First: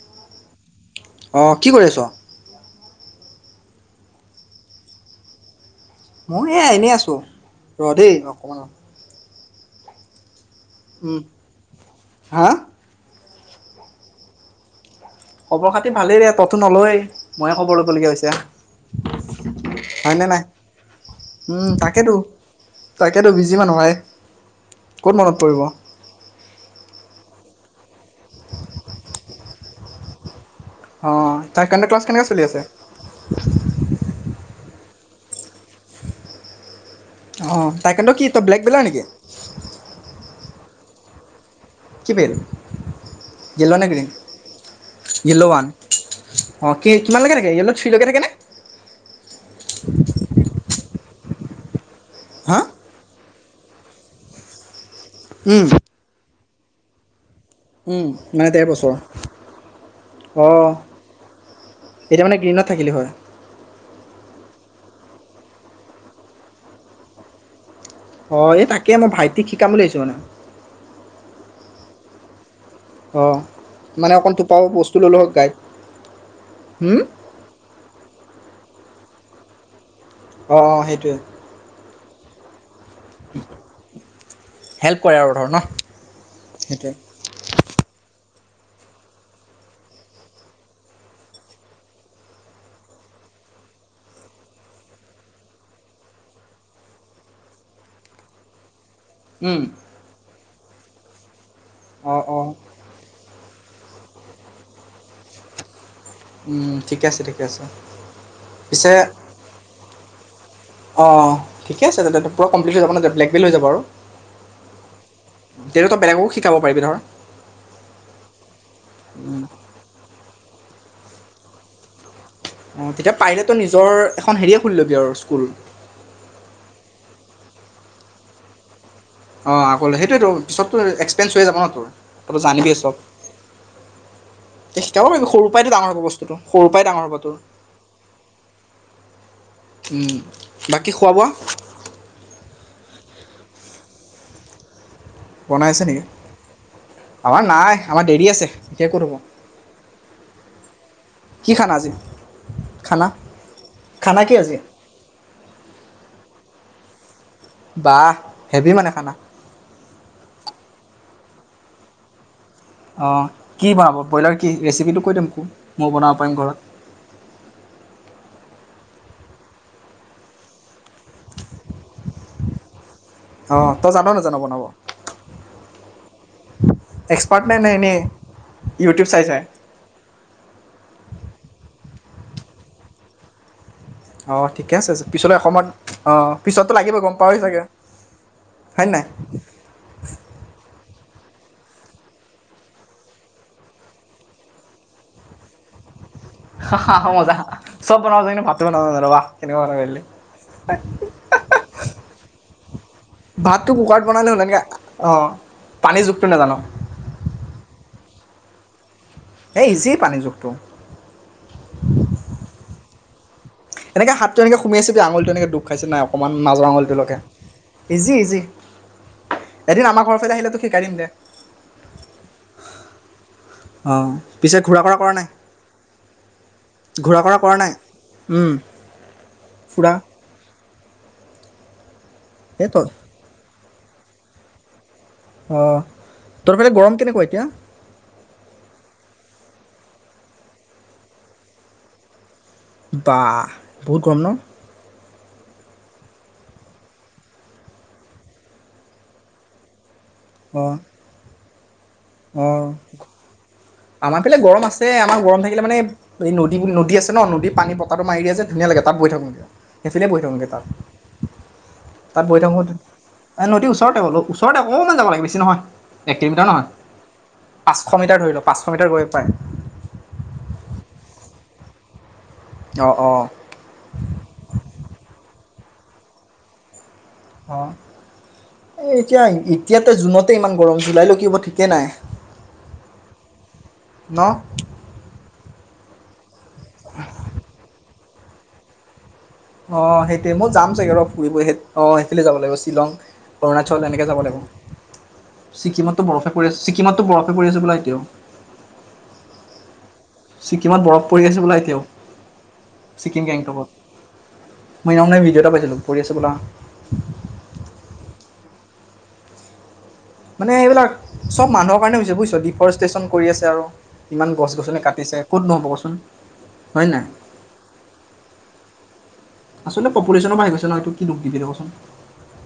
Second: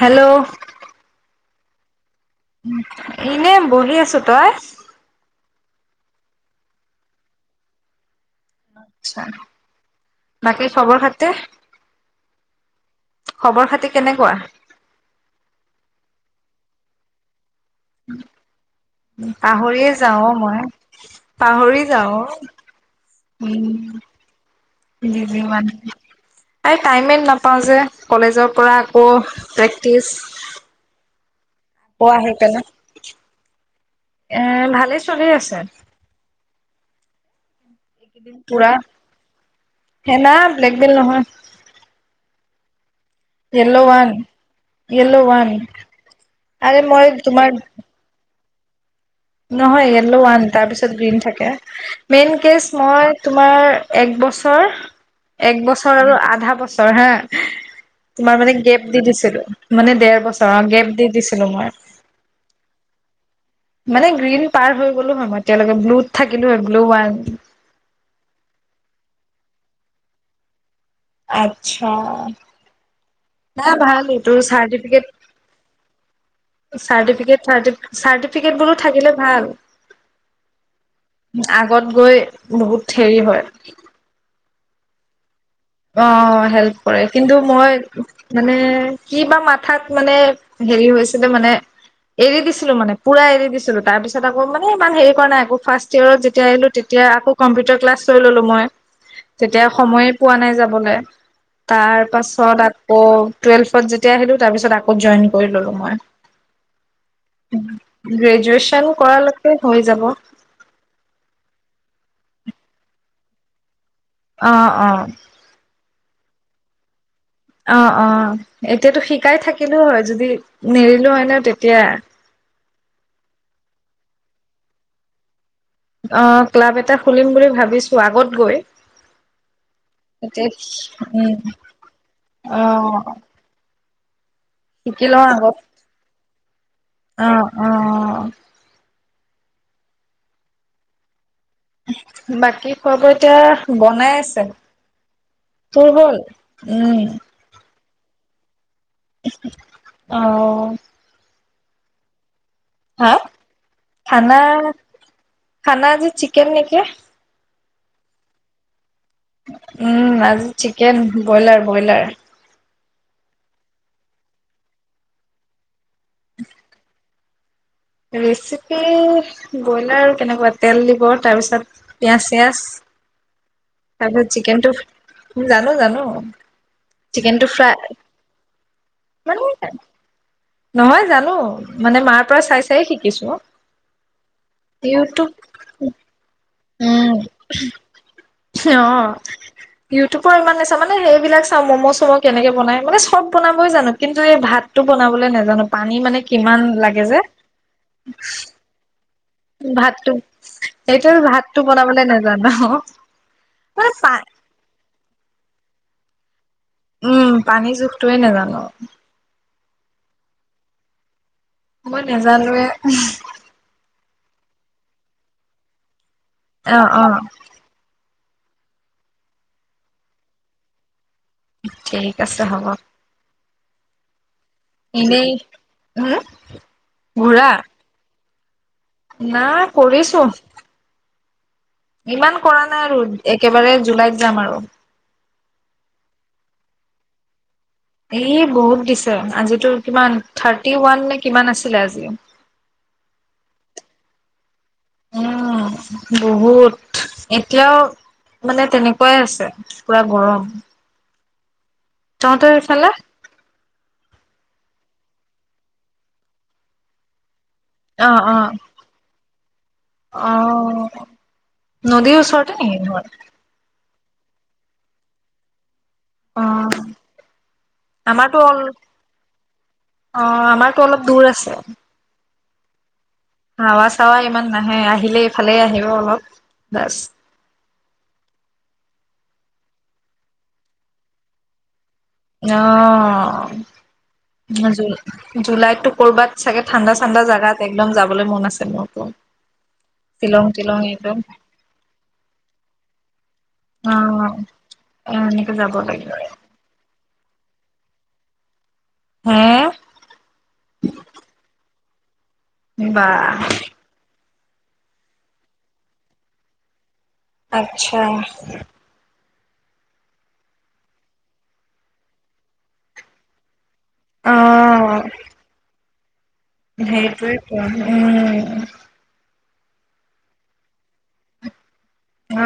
Hello অ' কি কৰি আছ। এনে বহি আছোঁ‌। তই? মই এ এনেই আছো ৰ দেই ৰ আত্ছা বাকি খবৰ উম খাতি। হা খবৰ খাতি কেনেকুৱা? খবৰ খাতি ভালেইৰে ততো নলয়। ময়ে খবৰ ল'বলগীয়া হৈছে পাহৰিয়ে হয়নে যাওঁ‌। নাই মই উম পাহৰি তাকেতো যাওঁ‌ তাকেতো উ বিজি মানুহ হয় ক'ত মনত ম পৰিব টাইমে নাপ পাওঁ যে কলেজৰ পৰা আকৌ প্ৰেক্টিছ অ' তাই কেণ্ড ক্লাছ কেনেকৈ চলি আছে। এ ভালে চলি আছে। অ' তাইকেণ্ড কি ত ব্লেক বেলা নেকি? বেলেগ বেলগ নহয় বেল য়্ল'ৱান য়েল্ল' য়্ল'ৱান ওৱান অঁ আৰে কি মই কিমানলৈকে থাকে তোমাৰ য়েল্ল' থ্ৰীলৈকে থাকেনে নহয় য়্ল'ৱান তাৰ পিছত ত গ্ৰীণ থাকে মেইন হা কেছ মই তোমাৰ এক বছৰ এক উম বছৰ আৰু আধা বছৰ উম চৰহে তোমাৰ মানে ডেৰ গেপ বছৰ দি দিছিলো মানে ডেৰ বছৰ অঁ অ গেপ দি দিছিলো মই এতিয়া মানে গ্ৰীণত থাকিলি হয় মানে গ্ৰীণ পাৰ হৈ গ'লো হয় মই এতিয়ালৈকে ব্লুত থাকিলো হয় ব্লু ৱান হয় এই তাকে মই ভাইটিক শিকাম বুলি ভাবিছোঁ মানে আত্ছা অঁ ভাল মানে অকণ এইটো টোপাও বস্তু চাৰটিফিকেট ল'লো হয় গাইড হুম চাৰটিফিকেট চাৰটিফিকেট ক্ৰিকেট বোৰো থাকিলে ভাল। অ অ সেইটোৱে আগত গৈ বহুত হেৰি হয় হেল্প কৰে আৰু ধৰ ন অ হেল্প সেইটোৱে কৰে কিন্তু মই মানে কি বা মাথাত মানে হেৰি হৈছিলে মানে এৰি দিছিলো মানে পুৰা এৰি দিছিলো তাৰ পিছত আকৌ মানে ইমান হেৰি কৰা নাই আকৌ ফাৰ্ষ্ট ইয়েৰত যেতিয়া আহিলো তেতিয়া আকৌ কম্পিউটাৰ ক্লাছ লৈ ললো মই উম তেতিয়া সময়ে পোৱা নাই বলে তাৰ অঁ অঁ পাছত আকৌ টুৱেল্ভত যেতিয়া আহিলো তাৰপিছত আকৌ জইন কৰি ললো মই ঠিকে আছে ঠিকে আছে গ্ৰেজুৱেচন পিছে কৰালৈকে হৈ যাব অ ঠিকে আছে তেন্তে পৰা কম্পেলেত যাব বেলক বেল হৈ যাব আৰু অঁ অঁ খাব পাৰিবি ধৰা অ অ এতিয়াতো শিকাই থাকিলোও হয় যদি নেৰিলো হয় ন তেতিয়া অ তেতিয়া পাৰিল তই নিজৰ এখন হেৰিয়ে খুল লবি আৰু স্কুল অ ক্লাব এটা খুলিম বুলি ভাবিছো আগত গৈ অঁ আকলৈ সেইটোৱটো তাতে পিছতো এক্সপেঞ্চ উম হৈ যাব ন তোৰ তই অ জানিবিই চব শিকি শিকাব লওঁ পাৰিবি সৰুৰ আগত পৰাইতো ডাঙৰ হ'ব বস্তুটো সৰুৰ পৰাই ডাঙৰ হ'ব অ তোৰ। অ উম বাকী খোৱা বোৱা বাকী খোৱাব এতিয়া বনাই আছে বনাই আছে টোৰ নেকি হল উম আমাৰ নাই আমাৰ দেৰি আছে এতিয়া ক'ত হ'ব অ অ কি খালা আজি খানা হা কি খানা আজি খানা আজি চিকেন নে ক [unintelligible] বাহ হেভি মানে খানা উম আজি চিকেন ব্ৰইলাৰ ব্ৰইলাৰ অ কি বনাব ব্ৰইলাৰ কি ৰেচিপিটো কৈ দে মোকো মই বনাব পাৰিম ঘৰত ৰেচিপি ব্ৰইলাৰ কেনেকুৱা তেল দিব তাৰপিছত পিয়াজ চিয়াজ অঁ তই জান নাজান তাৰপিছত বনাব চিকেনটো জানো জানো এক্সপাৰ্ট চিকেনটো নে নে ফ্ৰাই এনেই ইউটিউব চাই চাই মানে নহয় জানো মানে মাৰ পৰা চাই চাই শিকিছো অ ঠিকে আছে ইউটিউব পিছলৈ এসময়ত অ উম অ হয় নাই ইউটিউবৰ ইমান নেচাও মানে মানে সেইবিলাক চাওঁ ম'ম' চম' কেনেকে বনাই মানে চব বনাব জানো কিন্তু এই ভাতটো বনাবলৈ নাজানো পানী মানে কিমান হা লাগে হা যে মজা চব বনাব জান কিন্তু ভাতটো বনাব নাজান ৱাহ ভাতটো সেইটো ভাতটো বনাবলে নাজানো ভাতটো মানে কুকাৰত পা বনালে হ'ল এনেকৈ অঁ পানী জুখটো নেজান উম পানীৰ জোখটোৱে নেজানো এই ইজি পানী জুখটো মই নেজানোৱে এনেকে হাতটো এনেকে সোমীয়াই চাবি আঙুলিটো এনেকে ডুব খাইছে নাই অকণমান মাজৰ অ আঙলিটোৰ অ লৈকে ইজি ইজি এদিন আমাৰ ঘৰৰ ফালে আহিলে তোক শিকাই দিম দে ঠিক আছে হ'ব অ পিছে ঘূৰা ফূৰা কৰা এনেই উম নাই ঘূৰা ফূৰা কৰা নাই উম না ফুৰা কৰিছো ইমান কৰা এই নাই তই আৰু একেবাৰে জুলাইত যাম আৰু অ তহঁতৰ ফালে গৰম কেনেকুৱা এতিয়া এই বহুত দিছে আজিতো কিমান থাৰ্টি ওৱান নে কিমান আছিলে আজি বা বহুত গৰম ন উম বহুত এতিয়াও মানে তেনেকোৱাই আছে পুৰা গৰম অঁ তহঁতৰ অঁ সেইফালে আমাৰ ফালে গৰম আছে, আমাৰ গৰম থাকিলে মানে এই নদী -নদী আছে ন নদীত পানী পকাটো অ মাৰি দিয়ে অ যে ধুনীয়া লাগে, তাত বহী থাকোঁ সেইফালে বহী অ থাকোঁগে তাত নদীৰ তাত বহী ওচৰতে থাকোঁ নেকি ঘৰ এ নদী ওচৰত ওচৰতে বোলো ওচৰতে অকনমান যাব লাগে বেছি নহয়। এক অ কিলোমিটাৰ নহয়। পাঁচশ মিটাৰ ধৰি আমাৰতো লওক অল পাঁচশ মিটাৰ গৈ পায় অ আমাৰতো অলপ দু [unintelligible] দুৰ আছে। অ' অ'। হাৱা চাৱা ইমান নাহে, আহিলে এইফালে আহিব অলপ বাচ। অ', এই এতিয়া- এতিয়াতে জুনতে ইমান গৰম। জুলাই লৈ কি হব ঠিকে নাই। অ [unintelligible] ন জুলাইতো- ক'ৰবাত চাগে ঠাণ্ডা- চাণ্ডা জাগাত একদম যাব যাবলে মন আছে মোৰটো অ সেইটোৱে। মই যাম চাগে ৰ ফুৰিব হেত অ সিফালে যাব লাগিব শ্বিলং, অৰুণাচল অ এনেকে যাব এনেকে লাগিব। যাব ছিকিমতটো লাগিব বৰফে পৰে। ছিকিমতটো বৰফ পৰি আছে বোলে এতিয়াও। [unintelligible] হা ছিকিমত বৰফ পৰি আছে হ'বলা এতিয়াও। ছিকিম বাহ। গেংটকত মই সেইদিনা ভিডিঅ' এটা পাইছিলো। পৰি আছে বোলা। আচ্ছা। মানে এইবিলাক চব মানুহৰ কাৰণে হৈছে বুজিছ। ডিফৰেষ্টচন কৰি আছে আৰু। ইমান গছ গছনি কাটিছে, ক'ত নহব কচোন। হয় নাই সেইটোৱেইটো। উম। আচলতে পপুলেশ্যনো বাঢ়ি গৈছে ন, এইতো কি দোষ দিবি তই কচোন? অ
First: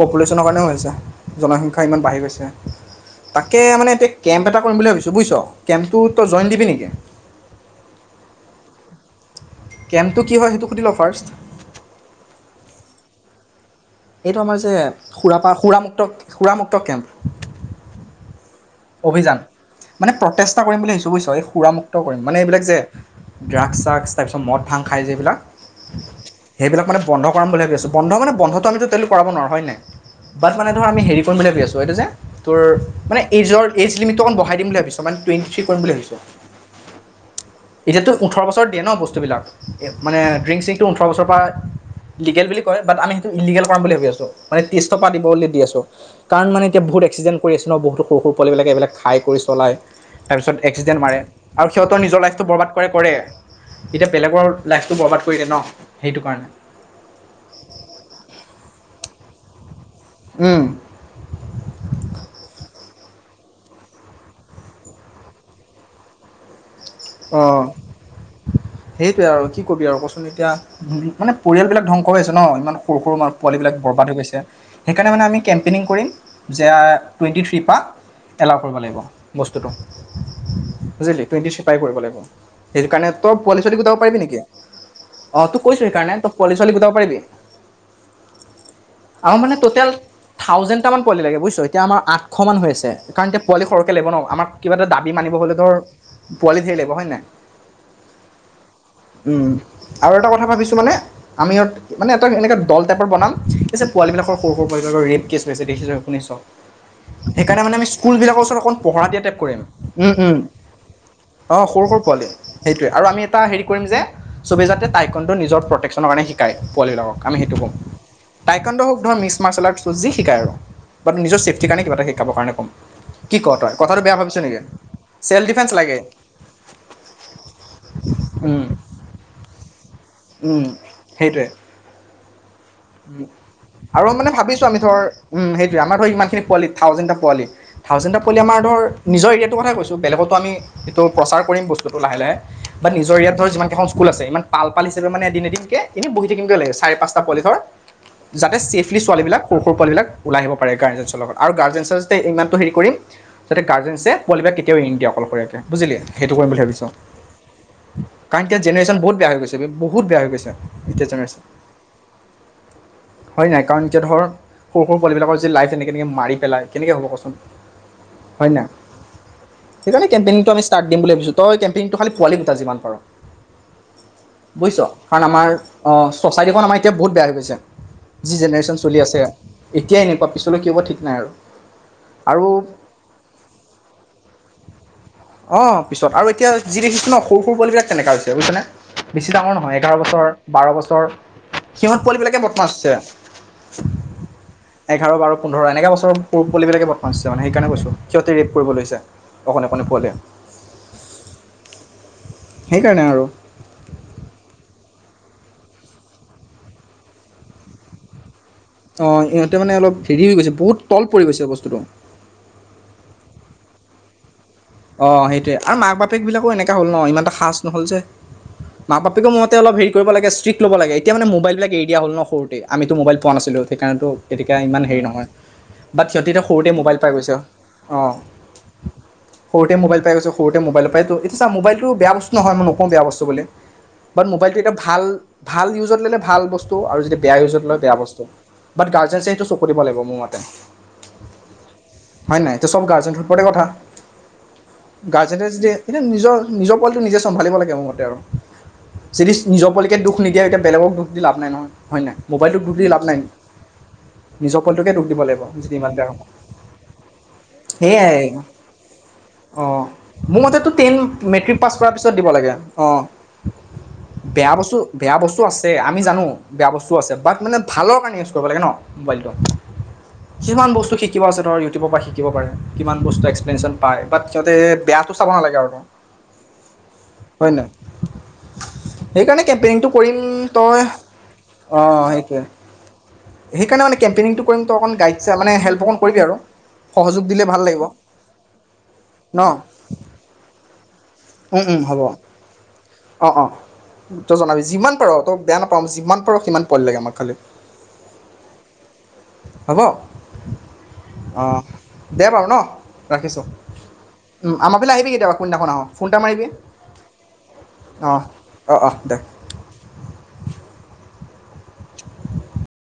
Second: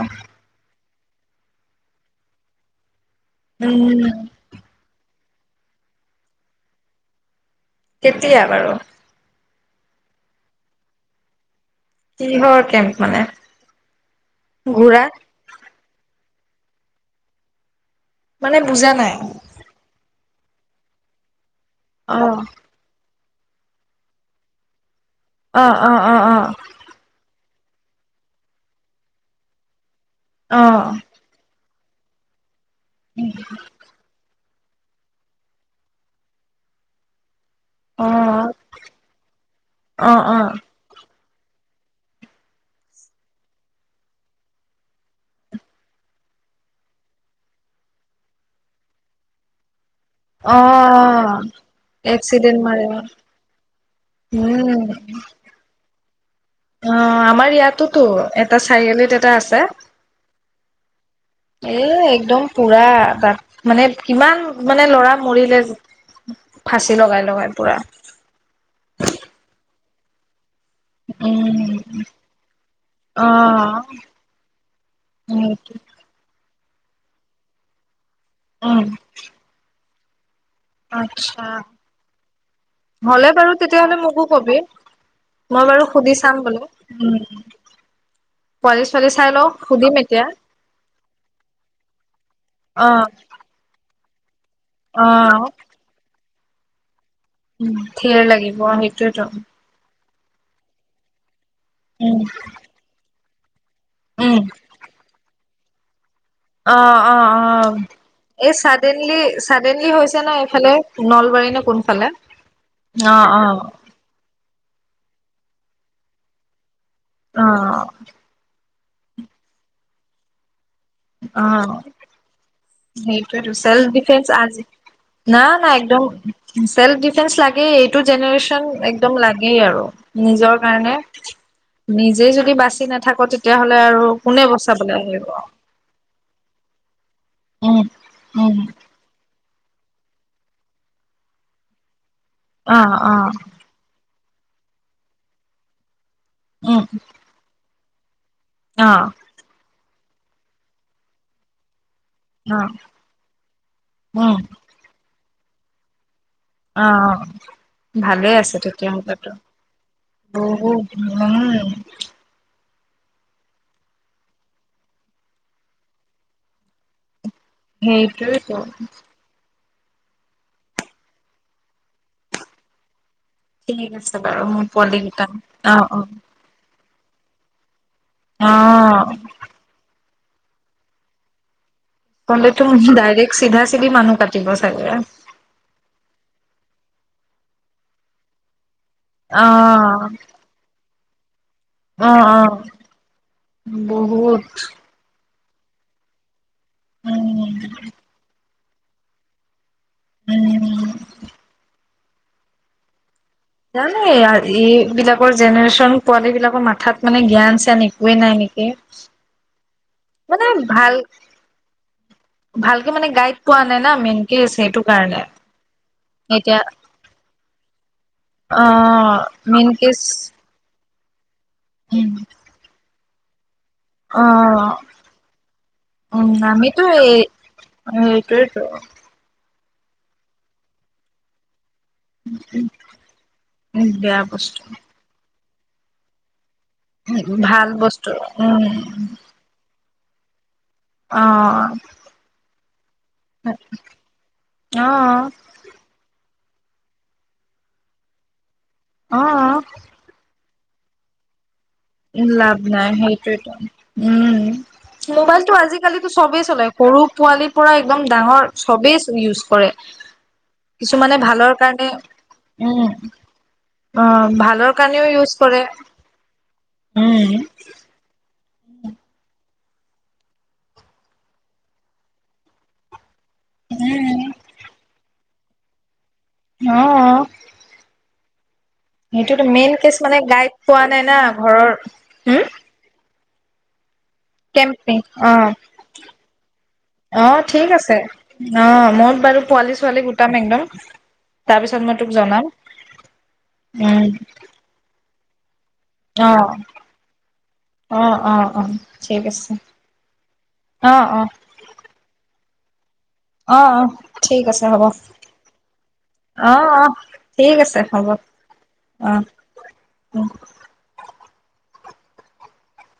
পপুলেশ্যনৰ কাৰণেও হৈছে। জনসংখ্যাও ইমান বাঢ়ি গৈছে। তাকে মানে উম এতিয়া কেম্প এটা কৰিম বুলি ভাবিছোঁ। বুজিছ? কেম্পটো তই জইন দিবি নেকি? কেতিয়া বাৰু? কেম্পটো কি হয়? সেইটো সুধি ল ফাৰ্ষ্ট? কিহৰ কেম্প মানে? এইটো আমাৰ যে ঘূৰা সুৰাপা - সুৰামক্ত [unintelligible] সুৰামুক্ত কেম্প। মানে বুজা নাই। প্ৰচেষ্টা কৰিম বুলি ভাবিছোঁ। বুজিছ এই সুৰামুক্ত অ কৰিম। মানে এইবিলাক যে ড্ৰাগছ চাগছ্‌। তাৰপিছত মদ ভাং খাই যে এই বিলাক। অ অ অ অ সেইবিলাক মানে বন্ধ কৰাম বুলি ভাবি আছোঁ। বন্ধ মানে বন্ধটো আমিতো টো এইটো কৰাব নোৱাৰোঁ। হয় নাই? বাট অ মানে ধৰ আমি হেৰি কৰিম বুলি ভাবি আছোঁ। তইটো যে। তোৰ মানে এইজৰ এজ লিমিটটো অক ব- পঠাই দিম বুলি ভাবিছোঁ এটা মানে টুৱেণ্টি থ্ৰী কৰিম বুলি ভাবিছোঁ। অ এতিয়াতো ওঠৰ বছৰ দিয়ে ন বস্তুবিলাক অ মানে অ ড্ৰিংক চিংটো ওঠৰ বছৰ। হয় লিগেল বুলি কয় বাট আমি সেইটো ইলিগেল। কৰাম বুলি ভাবি আছোঁ। মানে ত্ৰিশ টকা দিবলে দি আছোঁ। কাৰণ মানে এতিয়া বহুত এক্সিডেণ্ট কৰি আছেঁ বহুত সৰু সৰু পোৱালিবিলাকে। এইবিলাক খাই কৰি চলাই তাৰপিছত অ এক্সিডেণ্ট মাৰে আৰু সিহঁতৰ নিজৰ লাইফটো এক্সিডেণ্ট বৰবাদ মাৰে কৰে কৰে এতিয়া বেলেগৰ উম লাইফটো বৰবাদ কৰিলে ন। সেইটো কাৰণে। অ আমাৰ ইয়াতোতো এটা চাৰিআলিত এটা আছে। উম, এ একদম পুৰা। তাত মানে কিমান মানে ল'ৰা মৰিলে? ফাঁচি লগাই অ লগাই পুৰা। সেইটোৱে আৰু কি? ক'বি আৰু কচোন এতিয়া। মানে পৰিয়ালবিলাক উম। ধ্বংস হৈ আছে ন ইমান সৰু সৰু পোৱালী অ', বিলাক বৰবাদ হৈ গৈছে সেইকাৰণে মানে আমি সেইটো কেম্পেইনিং কৰিম। যে টুৱেণ্টি থ্ৰী পা। এলাও কৰিব লাগিব বস্তুটো। আত্ছা। পাই কৰিব লাগিব সেইটো কাৰণে তই পোৱালী ছোৱালী তেতিয়াহ'লে গোটাব পাৰিবিঅ মোকো নেকি কবি অ তোক মই কৈছোঁ বাৰু সুধি সেইকাৰণে চাম পোৱালী বোলো। ছোৱালী গোটাব পাৰিবি উম। পোৱালি ছোৱালী চাই আমাৰ লওঁ মানে টোটেল সুধিম এতিয়া থাউজেণ্ড টা পোৱালী লাগে বুজিছোঁ এতিয়া আমাৰ আটখো মান হয় আছে অ', সেইকাৰণে এতিয়া পোৱালী সৰকে। কে লাগিব নওঁ আমাক। কিবা এটা দাবী মানিব অ'। হ'লে ধৰ। পোৱালি ধেৰ লাগিব হয়। নাই উম ধেৰ লাগিব সেইটোয়েতো। আৰু এটা কথা ভাবিছোঁ মানে। আমি ই মানে উম। এটা এনেকৈ দল টাইপৰ বনাম। [inaudible] পিছে পোৱালীবিলাক সৰু উম, সৰু বিলাকৰ ৰেপ কেছ। ‌ কি হৈছে দেখিছোঁ। অ অ অ স্কুলবিলাকৰ এই ওচৰত অকণ পহৰা চাডেনলি দিয়া চাডেনলি হৈছে ন এইফালে। নলবাৰী অ নে সৰু সৰু কোনফালে? পোৱালি। সেইটোৱে আৰু আমি অ', এটা অ', হেৰি কৰিম যে চবে যাতে টাইকানটো নিজৰ প্ৰটেকশ্যনৰ কাৰণে শিকায়। পোৱালীবিলাকক আমি সেইটো অ'। ক'ম, তাইক টাইকোৱানডো শুদ্ধ মিশ মাৰছেলাআৰ্ট জি শিকায় আৰু। বা নিজৰ চেফটিৰন কাৰণে কিবা এটা শিকাব কাৰণে কম। কি সেইটোৱেটো ক তই চেল্ফ কথাটো বেয়া ডিফেন্স ভাবিছ নেকি আজি ন চেল্ফ ডিফেন্স না লাগে একদম চেল্ফ ডিফেন্স লাগেই এইটো জেনেৰেশ্যন একদম লাগেই আৰু, নিজৰ কাৰণে সেইটোৱে নিজে যদি বাচি নাথাকো তেতিয়াাহ'লে আৰু কোনে বচাবলৈ আহিব। ইমানখিন পোৱালি থাউেণ্ টা। পোৱালি উম, থাউজেণ্ডটা পোৱালি উম, আমাৰ ধৰ নিজৰ এৰিয়াত টো কথা কৈছো বেলেগতো আমিটো প্ৰচাৰ কৰিম বস্তুটো লাহে লাহে বাট অ', নিজৰ অ', এৰিয়াত ধৰ যিমান কেইখন স্কুল আছে। ইমান পাল পাল হিচাপ মানে এদিন এদিনকে এনে বহি থাকিম কেলে উম, চাৰি পাঁচটা পোৱালি ধৰ। যাতে চেফলি অ', ছোৱালী বিলাক পঢ়ি ও পোৱাবিলাক ওলাই আহিব পাৰে গাৰ্জেনছৰ লগত আৰু গাৰ্জেঞ্চৰ তে ইমানটো অ', হেৰি কৰি যাতে গাৰ্জেনছে উম, পোৱালিকেইটাক কেতিয়াও এৰি নিদিয়ে অকলশৰীয়া কে। বুজিলি? সেইটো কৰিম বুলি অ ভাবিছোঁ ভালে কাৰণ আছে এতিয়া তেতিয়া জেনেৰেশ্যন বহুত হলেতো বেয়া হৈ গৈছে বহুত বেয়া হৈ গৈছে এতিয়া জেনেৰেচন। হয় নাই কাৰণ এতিয়া ধৰ সৰু সৰু পোৱালবিলাকৰ যে লাইফ এনেকে এনেকে মাৰি পেলাই কেনেকে হ'ব কচোন? হয় সেইটোৱেইটো। নাই সেইকাৰণে কেম্পেইনিংটো আমি ষ্টাৰ্ট দিম বুলি ভাবিছো তই কেম্পেইনটো খালি পোৱালি গোটা যিমান পাৰ। ঠিক আছে। বাৰু মোৰ বুজিছ পোৱালি কাৰণ কেইটা আমাৰ অ চচাইটিখন আমাৰ, এতিয়া বহুত বেয়া হৈ গৈছে। যি জেনেৰেশ্যন চলি অ', আছে এতিয়াই এনেকুৱা পিছলৈ কি হব ঠিক নাই আৰু। আৰু কলে তো ডাইৰেক্ট চিধা চিধি মানুহ কাটিব চাগে। অঁ পিছত আৰু এতিয়া যি দেখিছ ন সৰু সৰু পোৱালি বিলাক তেনেকোৱা হৈছে বুইছেনে। বেছি ডাঙৰ নহয় এঘাৰ অ', বছৰ বাৰ বছৰ, সিহঁত পোৱালি অ', বিলাকে অ', বদমাছ আছে। বহুত এঘাৰ বাৰ পোন্ধৰ এনেকা বোৰ চব পো পোৱালি বিলাকে বদমাচ হৈছে মানে উম, সেইকাৰণে কৈছোঁ। সিহঁতে কৰিব লৈছে অকণি অকণি পোৱালিয়ে। উম সেইকাৰণে আৰু জানে ইয়াৰ এইবিলাকৰ জেনেৰেশ্যন পোৱালী বিলাকৰ মাথাত মানে জ্ঞান জ্ঞান একোৱে নাই নেকি? অ' ইহঁতে মানে অলপ। হেৰি হৈ মানে গৈছে বহুত ভাল তল পৰি গৈছে বস্তুটো ভালকে মানে গাইড পোৱা নাই না মে অ' সেইটোৱে আৰু মাক বাপেক বিলাকো এতিয়া এনেককা হল ন ইমানটা সাজ নহ'ল যে মাক অ', বাপেকো মতে মেইন অলপ হেৰি কেচ কৰিব লাগে ষ্ট্ৰিক্ ল'ব লাগে। এতিয়া মানে মোবাইল। এই বিলাক উম, হল ন সৰুতে আমি টো মোবাইল কোৱা নাছিলো। সেইকাৰণটো তেতিয়া অ', ইমান হেৰি নহয়। বাট উম, সিহঁতি সৰুতে আমিতো মোবাইল পাই এই গৈছে অ'। সেইটোৱেতো সৰুতে মবাইল পাই গছে সৰুতে মবাইল পাইটো এইতো চা মোবাইল এইটো বেয়া বস্তু নহয় মই নকওঁ বেয়া বস্তু বুলি বেয়া বাট মোবাইলটো বস্তু। এটা ভাল ভাল ইউজত মিলে ভাল বস্তু। তু আৰু যদি বেয়া ইউজত ভাল লয় বেয়া বস্তু উম, ব গাৰ্জে সেইটো চকু দিব লাগিব। মোৰ মতে অ', হয় নাই ত চব গাৰ্জেন ওপৰতে কথা গাজ অ', যতে যদি এইটো। নিজৰ নিজৰ পোৱালিটো নিজে চম্ভালিব লাগে। মোৰ মতে আৰু যদি অ'। নিজৰ পুবালিকে দুখ নিদিয়ে হেঁতেন। বেলেক দুখ দি লাভ নাই নহয়। লাভ নাই সেইটোয়ো উম নিজৰ পোৱালিটোকে দোষ দিব লাগিব মোবাইলতটো যদি ইমান আজিকালি বেয়া হ'ব চবেই চলে সৰু পোৱালিৰ পৰা একদম ডাঙৰ চব। অ' মোৰ মতেতটো টেন কিছুমানে ভালৰ মেট্ৰিক পাছ কাৰণে কৰাৰ পিছত দিব লাগে উম অ' অ বেয়া ভালৰ বস্তু কাৰণেও বেয়া ইউজ বস্তু কৰে আছে। আমি জানো বেয়া বস্তু তো আছে উম তাত মানে ভালৰ কাৰনে। ইউজ কৰিব লাগে ন? মোবাইলটো কিমান বস্তু শিকিব পাৰে ন ইউটিউবৰ পৰা পায় উম বাট যতে বেয়া চাব নালাগে আৰু ত আহ সেইকাৰণে সেইটোতো মেইন কেম্পেইনিংটো কেচ কৰিম মানে গাইড তই পোৱা নাই না ঘৰৰ অঁ সেইটোৱে হম। সেইকাৰণে নে মানে? কেম্পেইনিংটো কৰিম তই অকণ কেম্পিং গাইড অ মানে হেল্প অকণ কৰিবি আৰু অ সহযোগ দিলে ভাল ঠিক লাগিব। আছে অ মই বাৰু পোৱালী ছোৱালীক গোটাম একদম উম তাৰপিছত উম হ'ব মই তোক জনাম অঁ অঁ উ। তই জনাবি যিমান তই অত। বেয়া নাপাওঁ যিমান পাৰোঁ সিমান পোৱালী লাগে আমাক খালি অ অ অ ঠিক আছে হ'ব অ অ অঁ দেয়া বাৰু ন। ৰাখিছো? অ', অ ঠিক আছে হ'ব অ আহ ফোন এটা মাৰিবি অ ঠিক আছে হ'ব অঁ অঁ অঁ অ দে হুম।